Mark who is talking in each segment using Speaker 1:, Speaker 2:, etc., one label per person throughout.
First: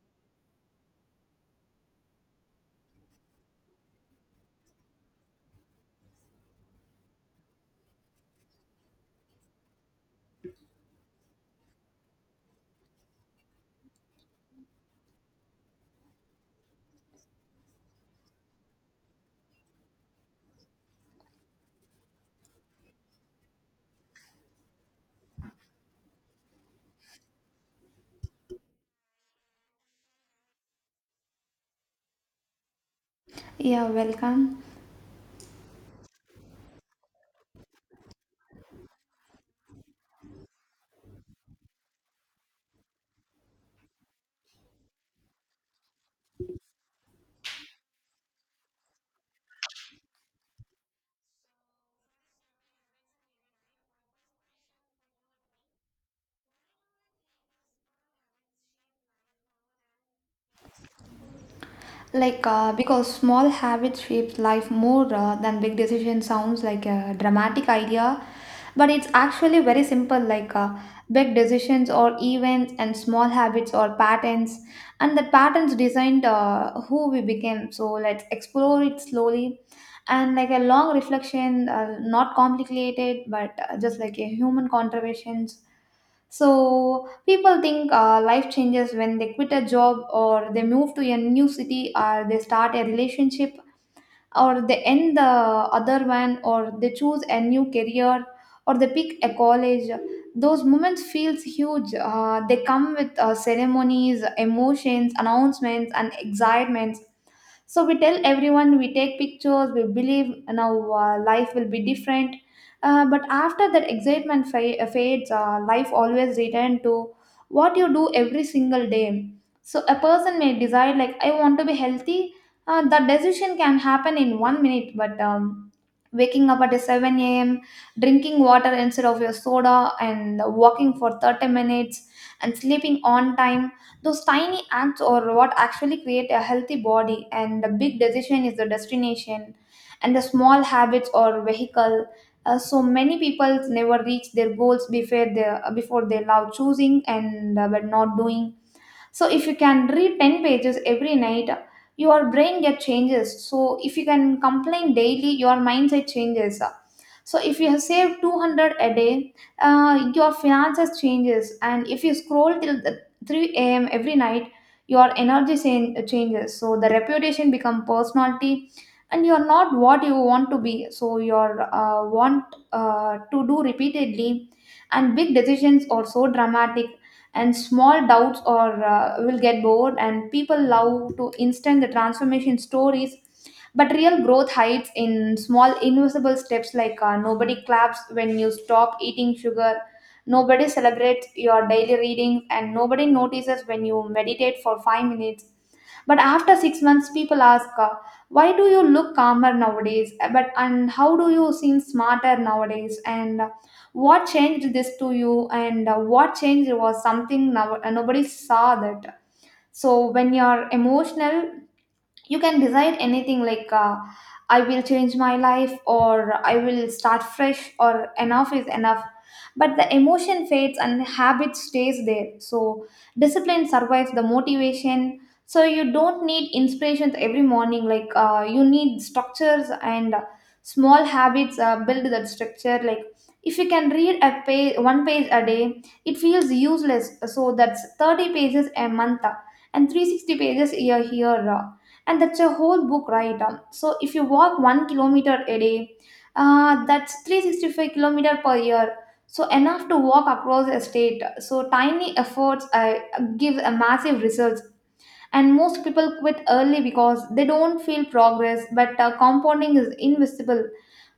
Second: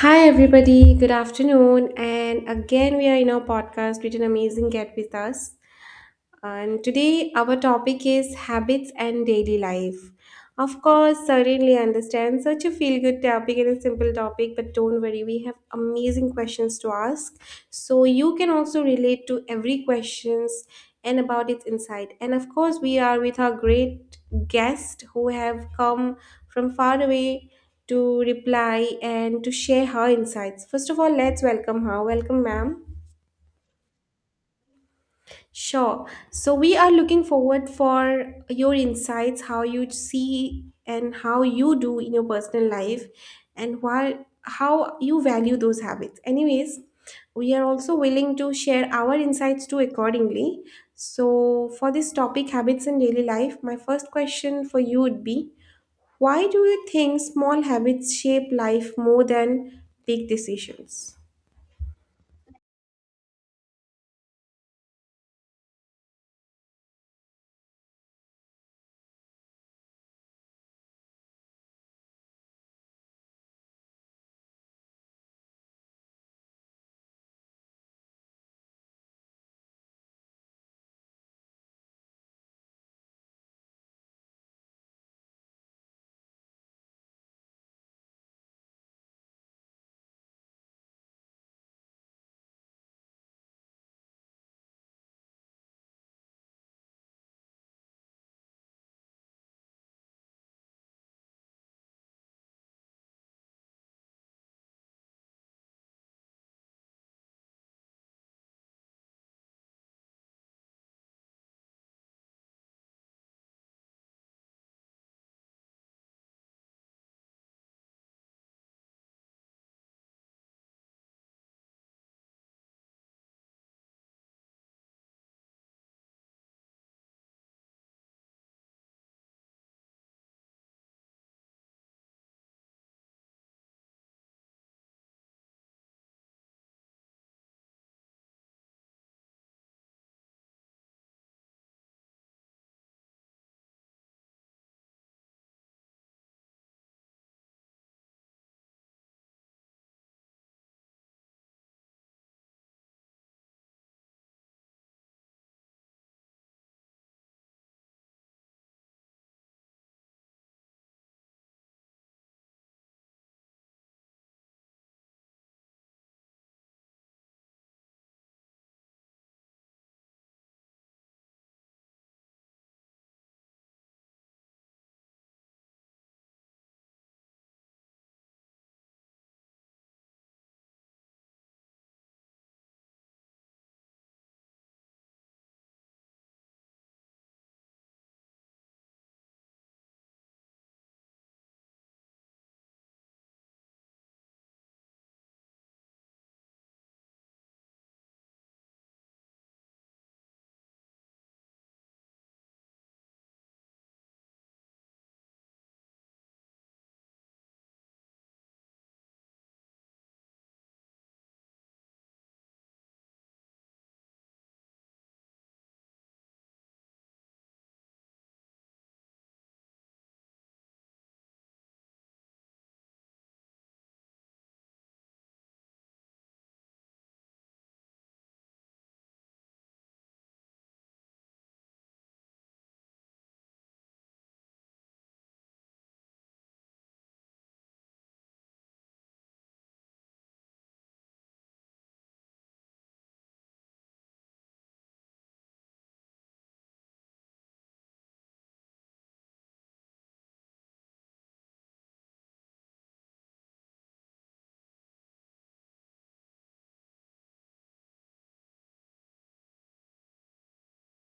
Speaker 1: Hi, everybody. Good afternoon. And again, we are in our podcast with an amazing guest with us. And today, our topic is habits and daily life. Of course, certainly understand such a feel good topic and a simple topic, but don't worry, we have amazing questions to ask. So, you can also relate to every questions and about its insight. And of course, we are with our great guest who have come from far away to reply and to share her insights. First of all, let's welcome her. Welcome, ma'am.
Speaker 2: Yeah, welcome.
Speaker 1: Sure. So we are looking forward for your insights, how you see and how you do in your personal life and why, how you value those habits. Anyways, we are also willing to share our insights too accordingly. So for this topic, habits in daily life, my first question for you would be, why do you think small habits shape life more than big decisions?
Speaker 2: Because small habits shape life more than big decision sounds like a dramatic idea, but it's actually very simple. Big decisions or events and small habits or patterns, and the patterns designed who we became. So let's explore it slowly, and like a long reflection, not complicated, but just like a human contributions. So people think life changes when they quit a job or they move to a new city or they start a relationship or they end the other one or they choose a new career or they pick a college. Those moments feels huge. They come with ceremonies, emotions, announcements, and excitements, so we tell everyone, we take pictures, we believe now life will be different, but after that excitement fades. Life always return to what you do every single day. So a person may decide, like, I want to be healthy. That decision can happen in 1 minute, but waking up at 7 a.m., drinking water instead of your soda and walking for 30 minutes and sleeping on time, those tiny acts are what actually create a healthy body, and the big decision is the destination, and the small habits or vehicle. So many people never reach their goals before they love choosing and but not doing. So if you can read 10 pages every night, your brain get changes. So if you can complain daily, your mindset changes. So if you have saved 200 a day, your finances changes. And if you scroll till the 3 a.m. every night, your energy changes. So the reputation become personality, and you're not what you want to be, so you're want to do repeatedly. And big decisions are so dramatic, and small doubts or will get bored, and people love to instant the transformation stories, but real growth hides in small invisible steps. Nobody claps when you stop eating sugar, nobody celebrates your daily readings, and nobody notices when you meditate for 5 minutes. But after 6 months, people ask, why do you look calmer nowadays? But and how do you seem smarter nowadays? And what changed this to you? And what changed was something now, nobody saw that. So when you're emotional, you can decide anything, like, I will change my life, or I will start fresh, or enough is enough. But the emotion fades and habit stays there. So discipline survives the motivation. So you don't need inspirations every morning. You need structures, and small habits build that structure. Like, if you can read a page, one page a day, it feels useless. So that's 30 pages a month, and 360 pages a year, and that's a whole book, right? So if you walk 1 kilometer a day, that's 365 kilometer per year, so enough to walk across a state. So tiny efforts give a massive results, and most people quit early because they don't feel progress, but compounding is invisible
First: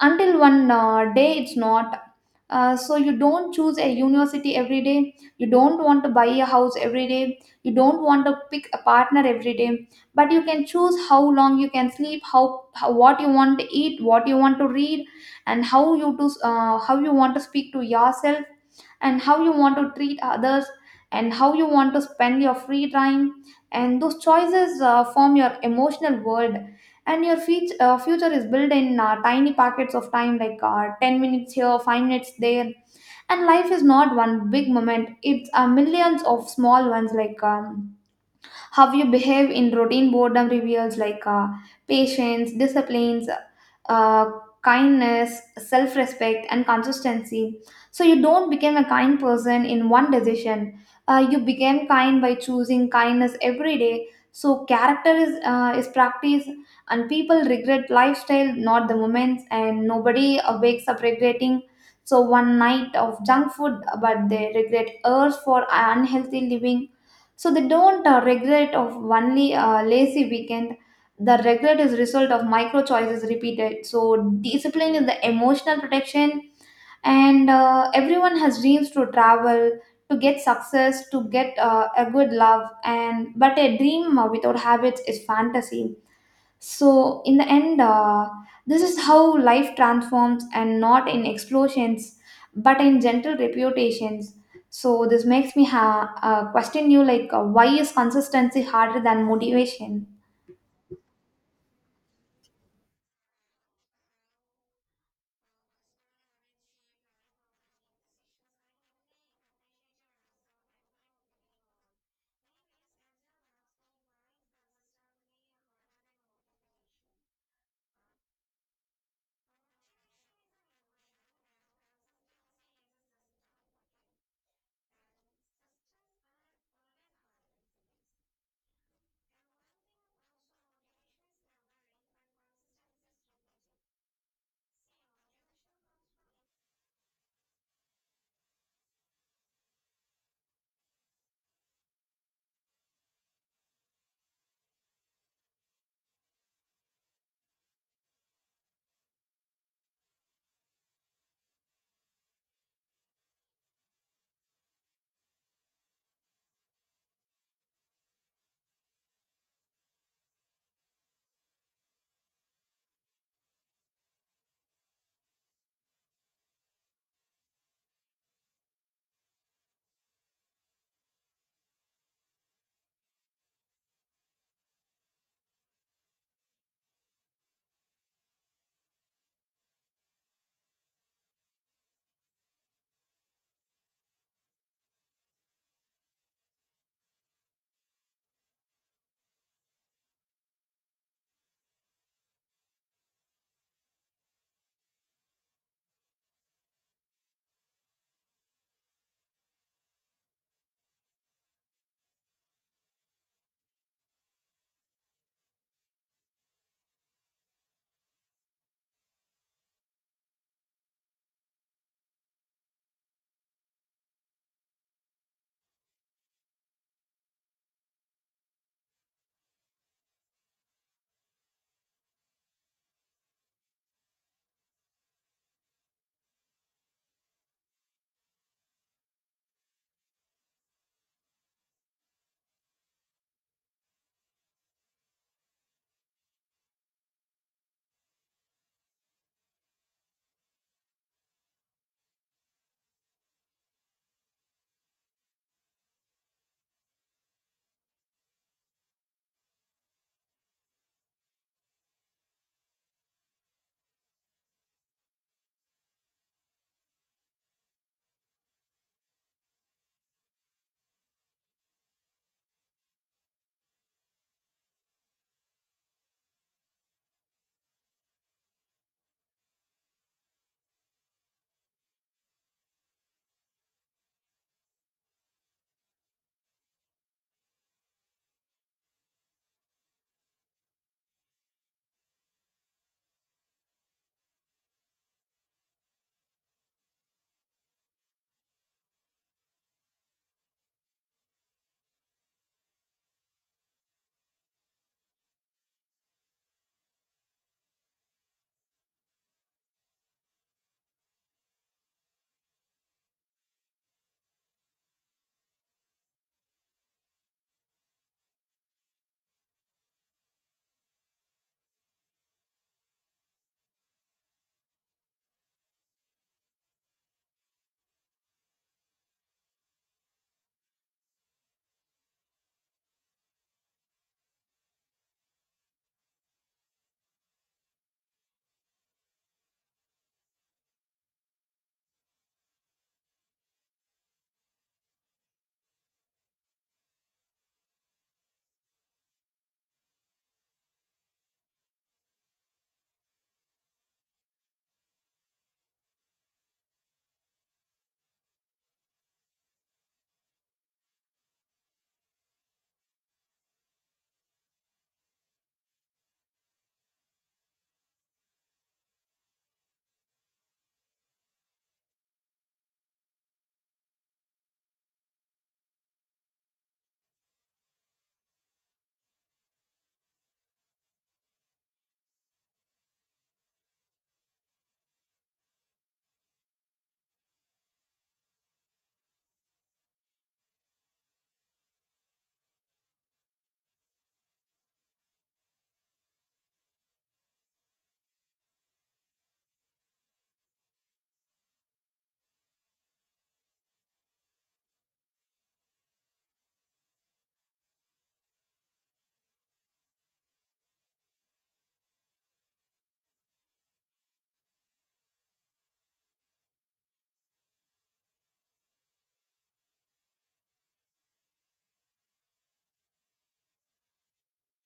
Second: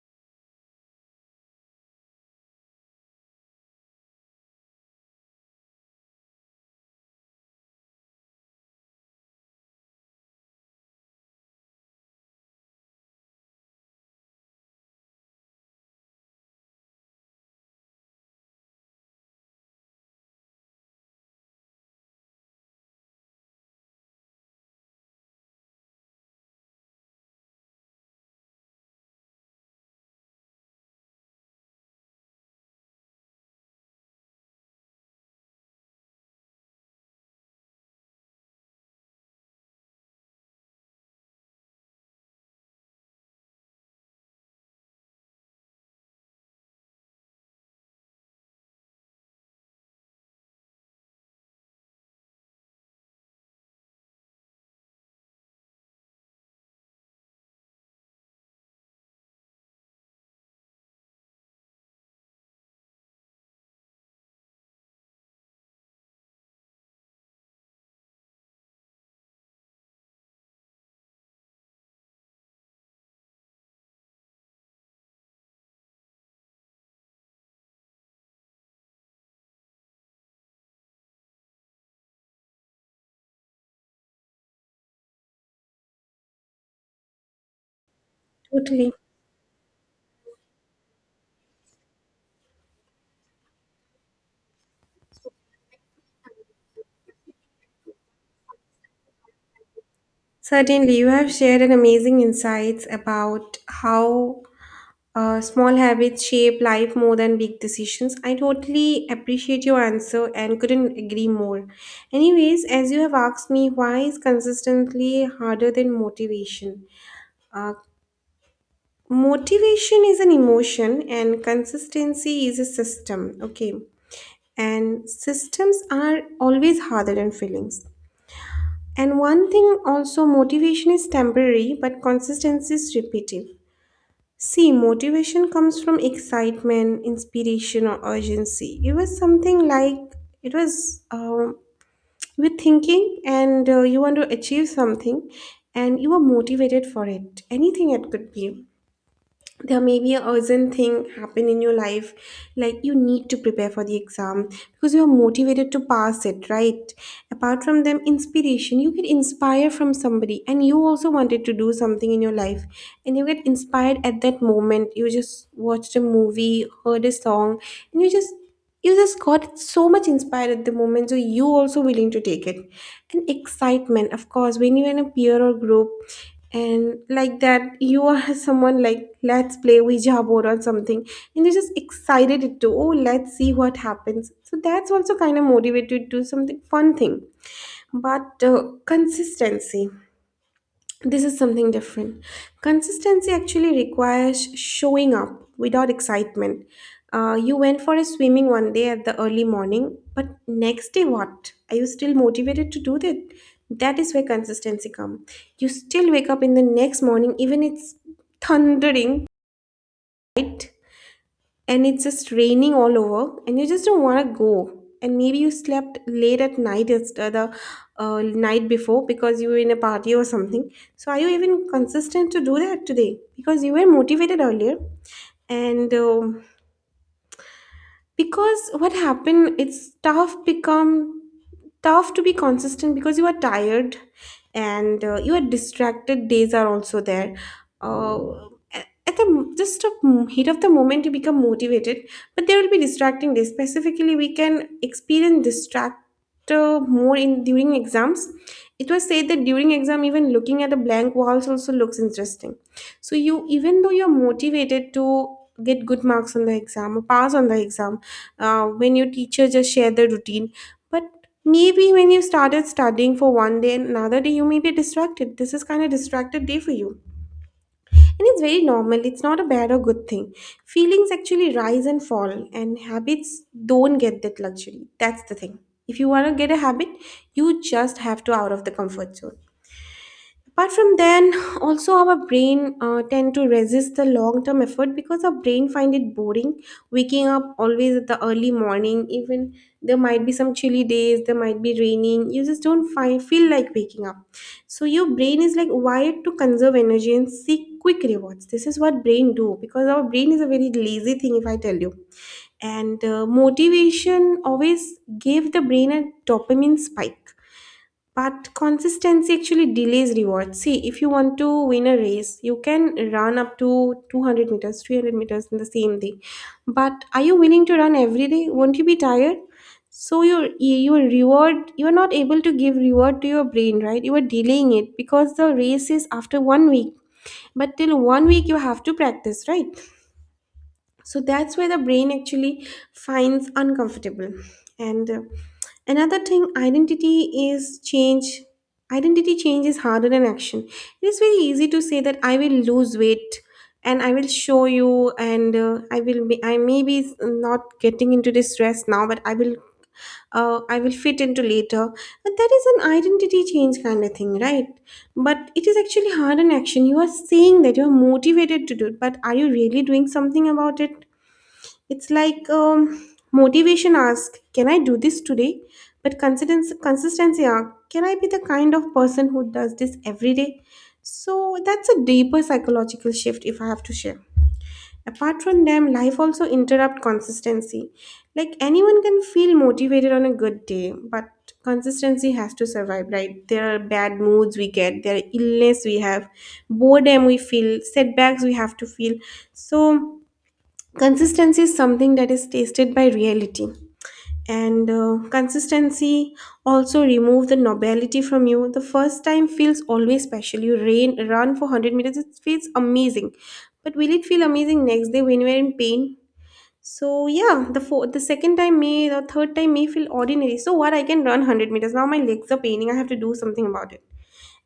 Speaker 2: until one day it's not. So you don't choose a university every day, you don't want to buy a house every day, you don't want to pick a partner every day, but you can choose how long you can sleep, how what you want to eat, what you want to read, and how you to how you want to speak to yourself, and how you want to treat others, and how you want to spend your free time. And those choices form your emotional world, and your future is built in tiny pockets of time, like 10 minutes here, 5 minutes there. And life is not one big moment, it's millions of small ones. How you behave in routine boredom reveals, like, patience, disciplines, uh, kindness, self-respect, and consistency. So you don't become a kind person in one decision. You became kind by choosing kindness every day. So character is is practice. And people regret lifestyle, not the moments. And nobody wakes up regretting so one night of junk food, but they regret hours for unhealthy living. So they don't regret of only lazy weekend. The regret is result of micro choices repeated. So discipline is the emotional protection. And everyone has dreams to travel, to get success, to get a good love and but a dream without habits is fantasy. So, in the end, this
Speaker 1: Totally.
Speaker 2: is how life transforms, and not in explosions, but in gentle reputations. So, this makes me question you, like, why is consistency harder than motivation?
Speaker 1: Certainly, you have shared an amazing insights about how small habits shape life more than big decisions. I totally appreciate your answer and couldn't agree more. Anyways, as you have asked me, why is consistently harder than motivation? Uh, Motivation is an emotion and consistency is a system, okay? And systems are always harder than feelings. And one thing also, motivation is temporary, but consistency is repetitive. See, motivation comes from excitement, inspiration, or urgency. It was something like it was with thinking, and you want to achieve something, and you are motivated for it. Anything it could be, there may be a urgent thing happen in your life, like you need to prepare for the exam because you are motivated to pass it, right? Apart from them, inspiration, you get inspired from somebody and you also wanted to do something in your life, and you get inspired at that moment. You just watched a movie, heard a song, and you just got so much inspired at the moment, so you also willing to take it. And excitement, of course, when you're in a peer or group, and like that you are someone like, let's play ouija board or something, and you're just excited to, oh, let's see what happens. So that's also kind of motivated to do something fun thing. But consistency, this is something different. Consistency actually requires showing up without excitement. You went for a swimming one day at the early morning, but next day what? Are you still motivated to do that? That is where consistency comes. You still wake up in the next morning, even it's thundering, right? And it's just raining all over and you just don't want to go, and maybe you slept late at night the night before because you were in a party or something. So are you even consistent to do that today because you were motivated earlier? And because what happened, it's tough, become tough to be consistent because you are tired, and you are distracted days are also there. Uh, at at the just a heat of the moment you become motivated, but there will be distracting days. Specifically, we can experience distractor more in during exams. It was said that during exam even looking at a blank walls also looks interesting. So you, even though you're motivated to get good marks on the exam or pass on the exam, when your teacher just share the routine, but maybe when you started studying for one day and another day, you may be distracted. This is kind of distracted day for you, and it's very normal. It's not a bad or good thing. Feelings actually rise and fall, and habits don't get that luxury. That's the thing. If you want to get a habit, you just have to out of the comfort zone. Apart from then, also our brain tend to resist the long-term effort because our brain find it boring. Waking up always at the early morning, even there might be some chilly days, there might be raining. You just don't find, feel like waking up. So your brain is like wired to conserve energy and seek quick rewards. This is what brain do because our brain is a very lazy thing, if I tell you. And motivation always gave the brain a dopamine spike, but consistency actually delays rewards. See, if you want to win a race, you can run up to 200 meters, 300 meters in the same day. But are you willing to run every day? Won't you be tired? So your reward, you are not able to give reward to your brain, right? You are delaying it because the race is after 1 week. But till 1 week, you have to practice, right? So that's where the brain actually finds uncomfortable. And another thing, identity is change. Identity change is harder than action. It is very easy to say that I will lose weight and I will show you, and I may be not getting into this dress now but I will, I will fit into later. But that is an identity change kind of thing, right? But it is actually hard in action. You are saying that you are motivated to do it, but are you really doing something about it? It's like motivation ask, can I do this today? But consistency asks, can I be the kind of person who does this every day? So that's a deeper psychological shift if I have to share. Apart from them, life also interrupt consistency. Like anyone can feel motivated on a good day, but consistency has to survive, right? There are bad moods we get, there are illness we have, boredom we feel, setbacks we have to feel. So consistency is something that is tasted by reality. And consistency also remove the nobility from you. The first time feels always special. You rain, run for 100 meters, it feels amazing. But will it feel amazing next day when you are in pain? So yeah, the second time may, the third time may feel ordinary. So what, I can run 100 meters now, my legs are paining, I have to do something about it.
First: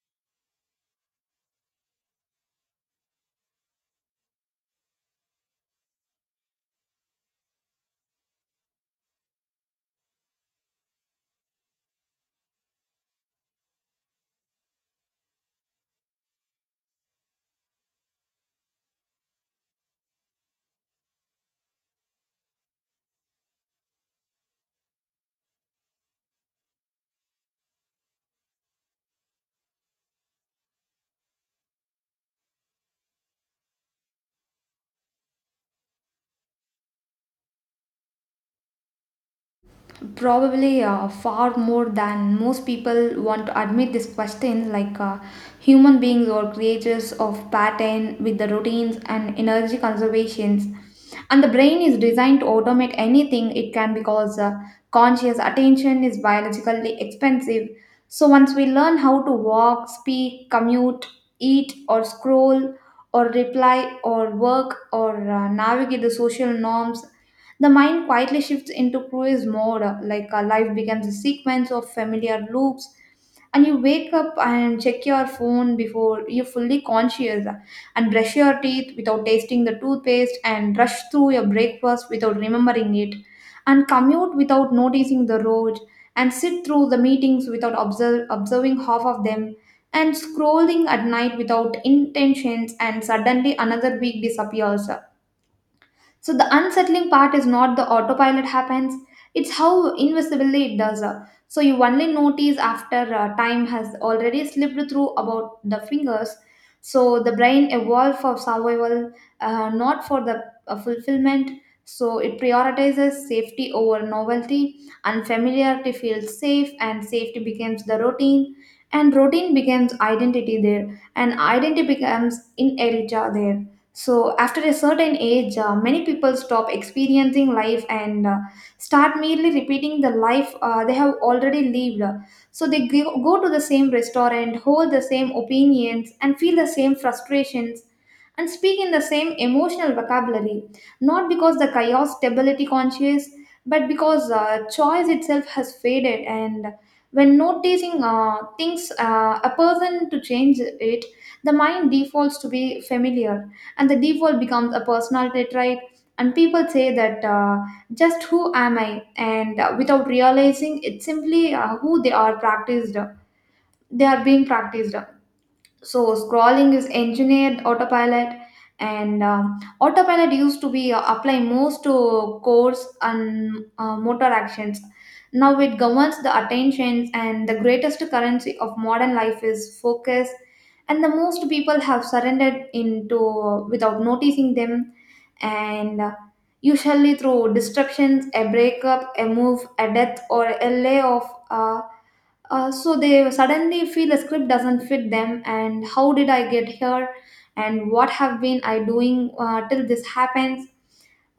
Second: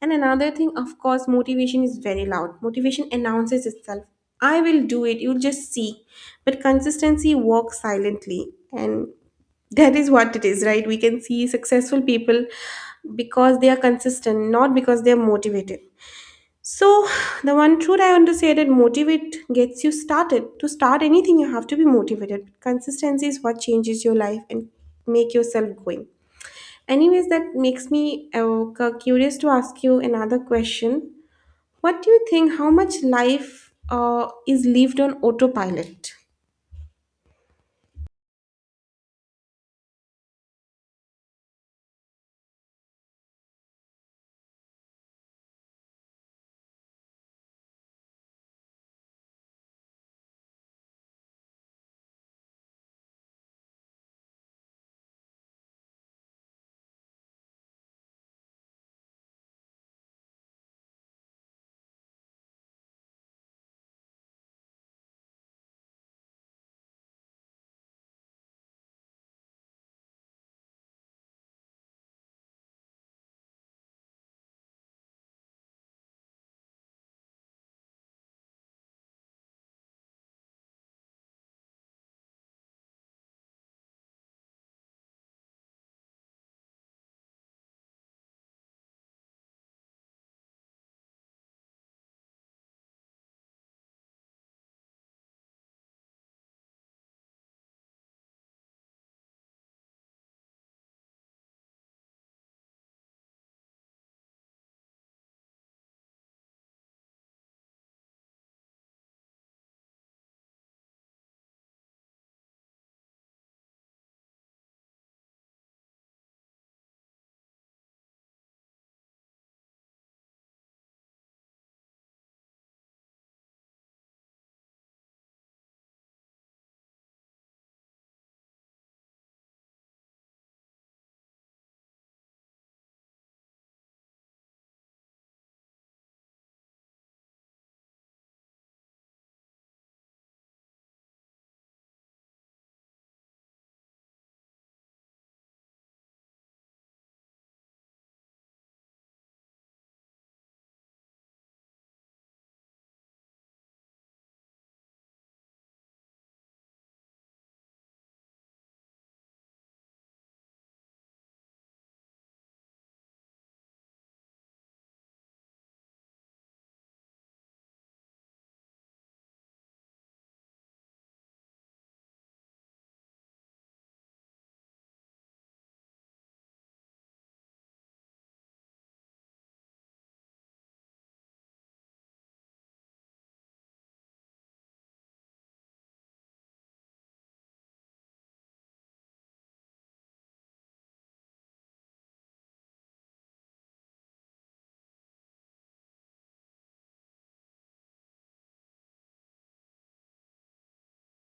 Speaker 1: And another thing, of course, motivation is very loud. Motivation announces itself. I will do it. You'll just see. But consistency works silently. And that is what it is, right? We can see successful people because they are consistent, not because they are motivated. So, the one truth I want to say that motivate gets you started. To start anything, you have to be motivated. Consistency is what changes your life and make yourself going. Anyways, that makes me curious to ask you another question. What do you think? How much life is lived on autopilot?
Speaker 2: Probably far more than most people want to admit this question. Human beings are creatures of pattern with the routines and energy conservations, and the brain is designed to automate anything it can because conscious attention is biologically expensive. So once we learn how to walk, speak, commute, eat, or scroll, or reply, or work, or navigate the social norms, the mind quietly shifts into cruise mode, life becomes a sequence of familiar loops. And you wake up and check your phone before you're fully conscious, and brush your teeth without tasting the toothpaste, and rush through your breakfast without remembering it, and commute without noticing the road, and sit through the meetings without observing half of them, and scrolling at night without intentions, and suddenly another week disappears. So the unsettling part is not the autopilot happens, it's how invisibly it does. So you only notice after time has already slipped through about the fingers. So the brain evolved for survival, not for the fulfillment. So it prioritizes safety over novelty, unfamiliarity feels safe, and safety becomes the routine, and routine becomes identity there, and identity becomes inertia there. So, after a certain age, many people stop experiencing life and start merely repeating the life they have already lived. So, they go to the same restaurant, hold the same opinions, and feel the same frustrations, and speak in the same emotional vocabulary, not because the chaos stability conscious, but because choice itself has faded. And when noticing things, a person to change it, the mind defaults to be familiar, and the default becomes a personality trait. And people say that, just who am I? And without realizing, it's simply who they are practiced, they are being practiced. So scrolling is engineered autopilot. And autopilot used to be applied most to course and motor actions. Now it governs the attentions, and the greatest currency of modern life is focus, and the most people have surrendered into without noticing them. And usually through disruptions, a breakup, a move, a death, or a layoff. Uh, so they suddenly feel the script doesn't fit them, and how did I get here, and what have been I doing till this happens.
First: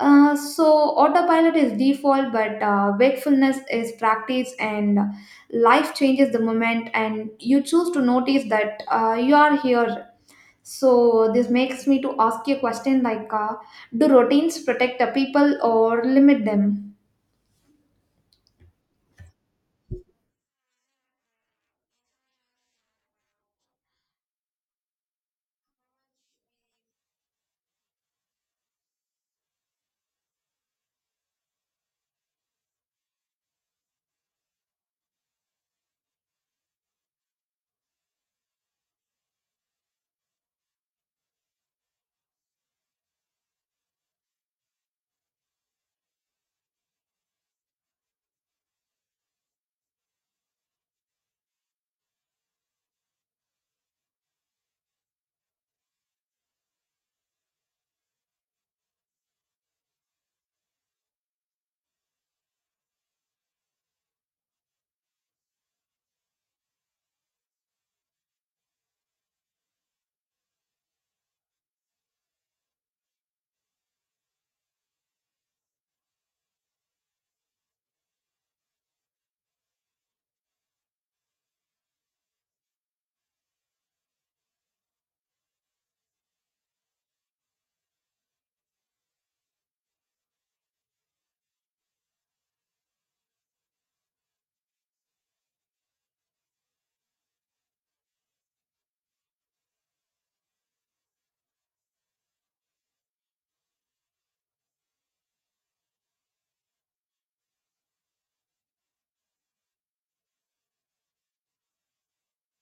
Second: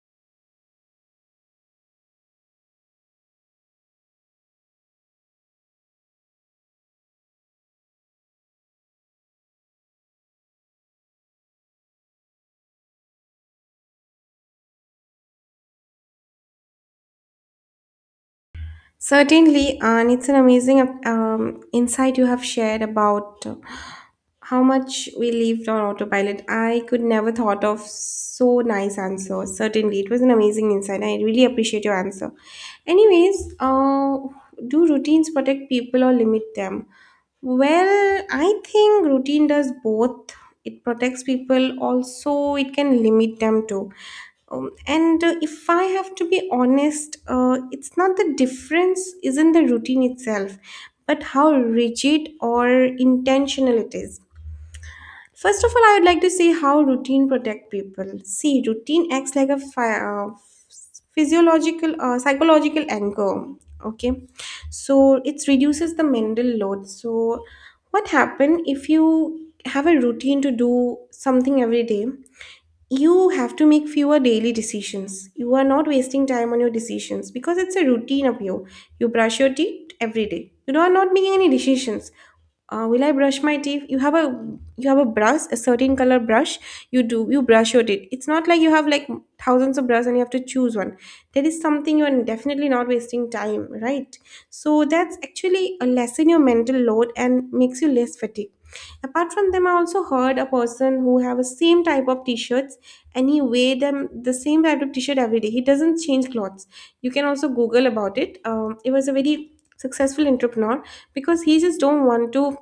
Speaker 2: So autopilot is default, but wakefulness is practice. And life changes the moment and you choose to notice that you are here. So this makes me to ask you a question, like, do routines protect the people or limit them?
Speaker 1: Certainly, and it's an amazing insight you have shared about how much we lived on autopilot. I could never thought of so nice answer. Certainly, it was an amazing insight. I really appreciate your answer. Anyways, do routines protect people or limit them? Well, I think routine does both. It protects people, also, it can limit them too. And If I have to be honest, it's not the difference isn't the routine itself, but how rigid or intentional it is. First of all, I would like to say how routine protect people. See, routine acts like a physiological, psychological anchor. Okay, so it reduces the mental load. So, what happen if you have a routine to do something every day? You have to make fewer daily decisions. You are not wasting time on your decisions because it's a routine of you. You brush your teeth every day. You are not making any decisions. Will I brush my teeth? You have a brush, a certain color brush. You brush your teeth. It's not like you have like thousands of brushes and you have to choose one. There is something you are definitely not wasting time, right? So that's actually a lessen your mental load and makes you less fatigued. Apart from them, I also heard a person who have a same type of t-shirts, and he wear them the same type of t-shirt every day. He doesn't change clothes. You can also google about it. It was a very successful entrepreneur because he just don't want to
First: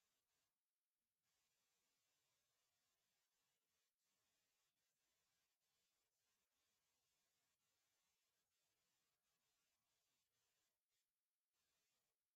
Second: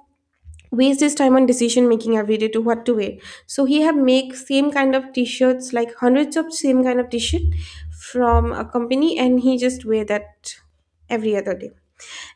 Speaker 1: waste his time on decision making every day to what to wear. So he have make same kind of t-shirts, like hundreds of same kind of t-shirt from a company, and he just wear that every other day.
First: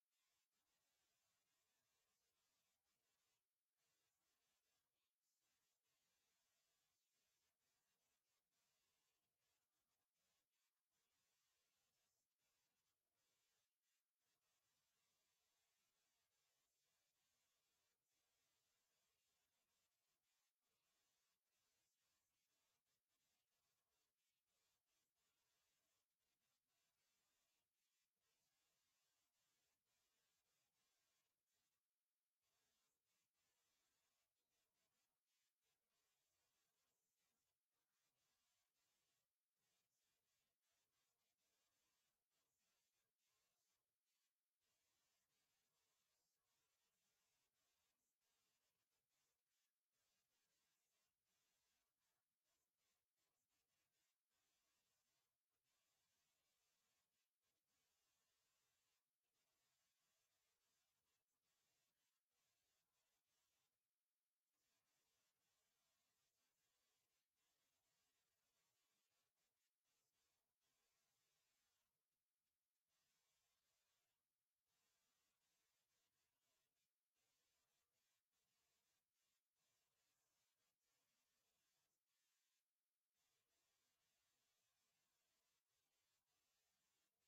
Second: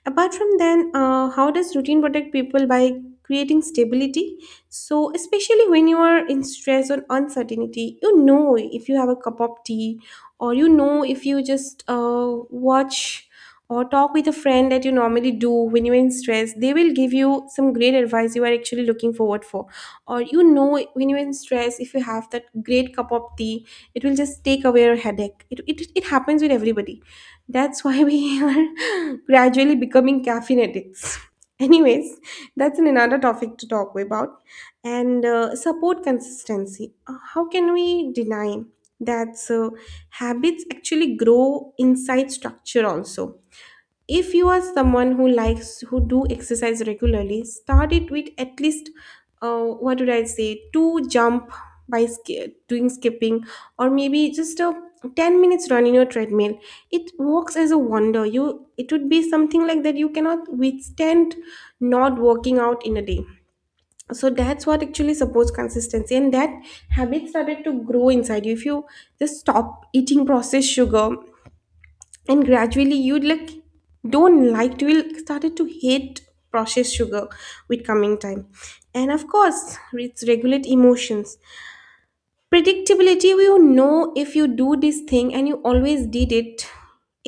Speaker 1: Apart from then, how does routine protect people by creating stability? So, especially when you are in stress or uncertainty, you know if you have a cup of tea, or you know if you just watch or talk with a friend that you normally do when you're in stress, they will give you some great advice you are actually looking forward for. Or you know, when you're in stress if you have that great cup of tea, it will just take away your headache. It happens with everybody. That's why we are gradually becoming caffeine addicts. Anyways, that's an another topic to talk about. And support consistency. How can we deny that habits actually grow inside structure also? If you are someone who likes who do exercise regularly, start it with at least what would I say, two jump by doing skipping, or maybe just a 10 minutes run in your treadmill. It works as a wonder. You, it would be something like that you cannot withstand not working out in a day. So that's what actually supports consistency, and that habit started to grow inside you. If you just stop eating processed sugar, and gradually you like don't like to, will started to hate processed sugar with coming time. And of course it's regulate emotions, predictability. You know if you do this thing and you always did it,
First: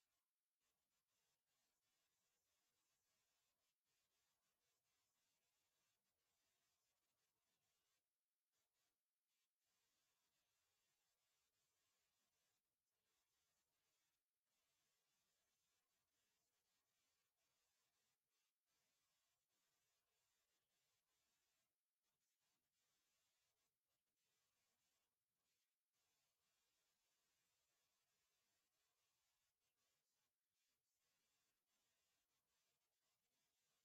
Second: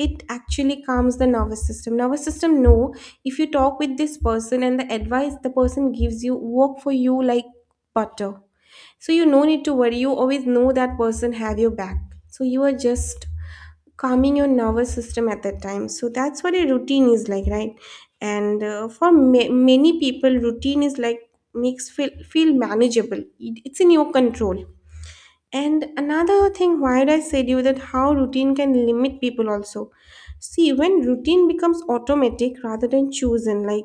Speaker 1: it actually calms the nervous system. Nervous system know, if you talk with this person and the advice the person gives you work for you like butter, so you no need to worry, you always know that person have your back. So you are just calming your nervous system at that time. So that's what a routine is like, right? And for many people routine is like makes feel manageable. It's in your control. And another thing why did I said you that how routine can limit people also. See, when routine becomes automatic rather than chosen, like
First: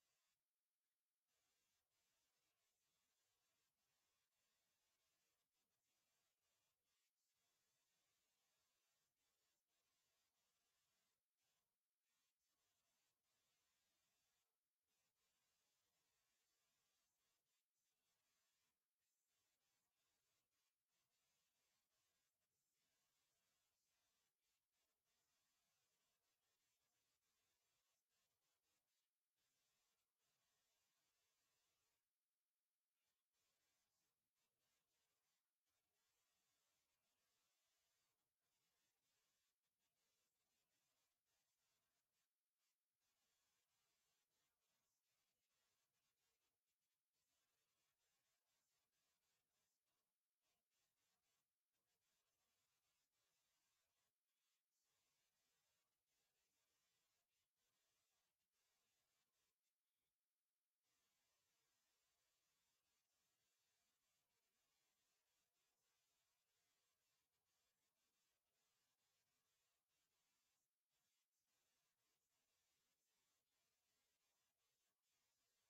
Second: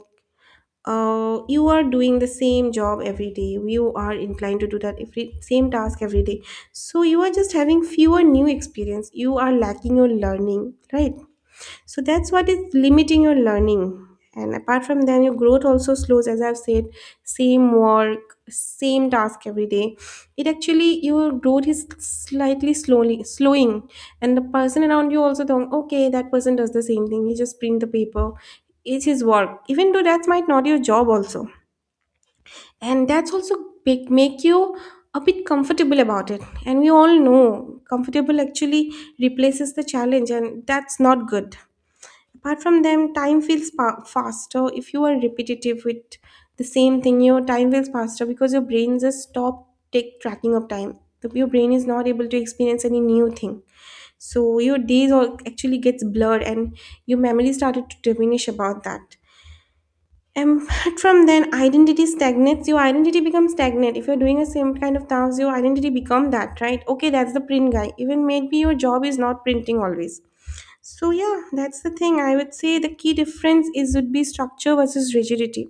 Speaker 1: you are doing the same job every day, you are inclined to do that every same task every day. So you are just having fewer new experience, you are lacking your learning, right? So that's what is limiting your learning. And apart from that, your growth also slows. As I've said, same work, same task every day, it actually your growth is slightly slowly slowing. And the person around you also think, okay, that person does the same thing, he just print the paper, it's his work, even though that's might not your job also. And that's also make you a bit comfortable about it, and we all know comfortable actually replaces the challenge and that's not good. Apart from them, time feels faster if you are repetitive with the same thing. Your time feels faster because your brain just stop take tracking of time. Your brain is not able to experience any new thing, so your days all actually gets blurred and your memory started to diminish about that. And apart from then, identity stagnates. Your identity becomes stagnant. If you're doing a same kind of task, your identity become that, right? Okay, that's the print guy. Even maybe your job is not printing always. So yeah, that's the thing. I would say the key difference is would be structure versus rigidity.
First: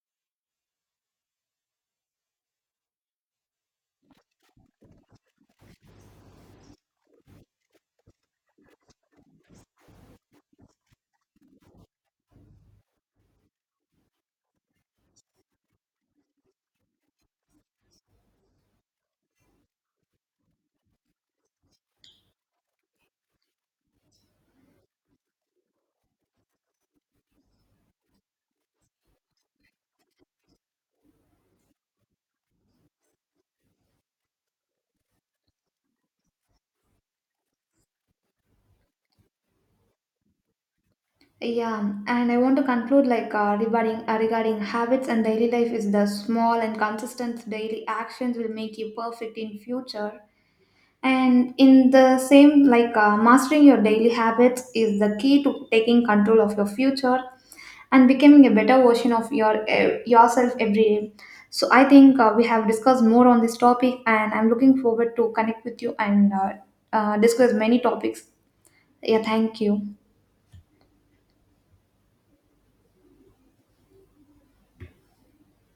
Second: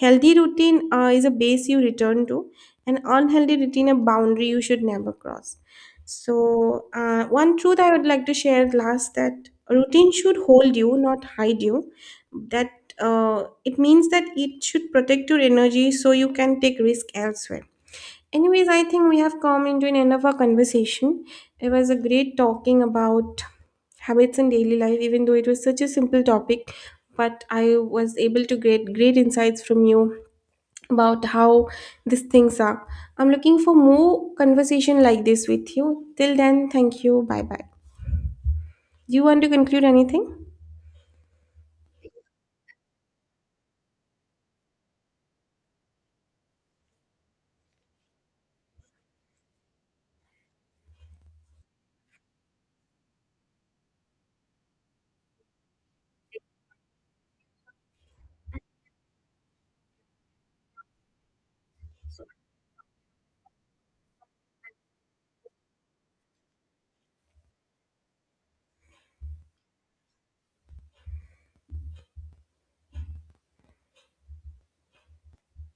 Speaker 1: Healthy routine is a base you return to, and unhealthy routine a boundary you should never cross. So one truth I would like to share last, that routine should hold you, not hide you. That It means that it should protect your energy so you can take risk elsewhere. Anyways, I think we have come into an end of our conversation. It was a great talking about habits in daily life, even though it was such a simple topic. But I was able to get great insights from you about how these things are. I'm looking for more conversation like this with you. Till then, thank you. Bye bye. Do you want to conclude anything?
Speaker 2: Yeah, and I want to conclude, like, regarding habits and daily life is the small and consistent daily actions will make you perfect in future. And in the same, mastering your daily habits is the key to taking control of your future and becoming a better version of your yourself every day. So I think we have discussed more on this topic, and I'm looking forward to connect with you and discuss many topics. Yeah, thank you.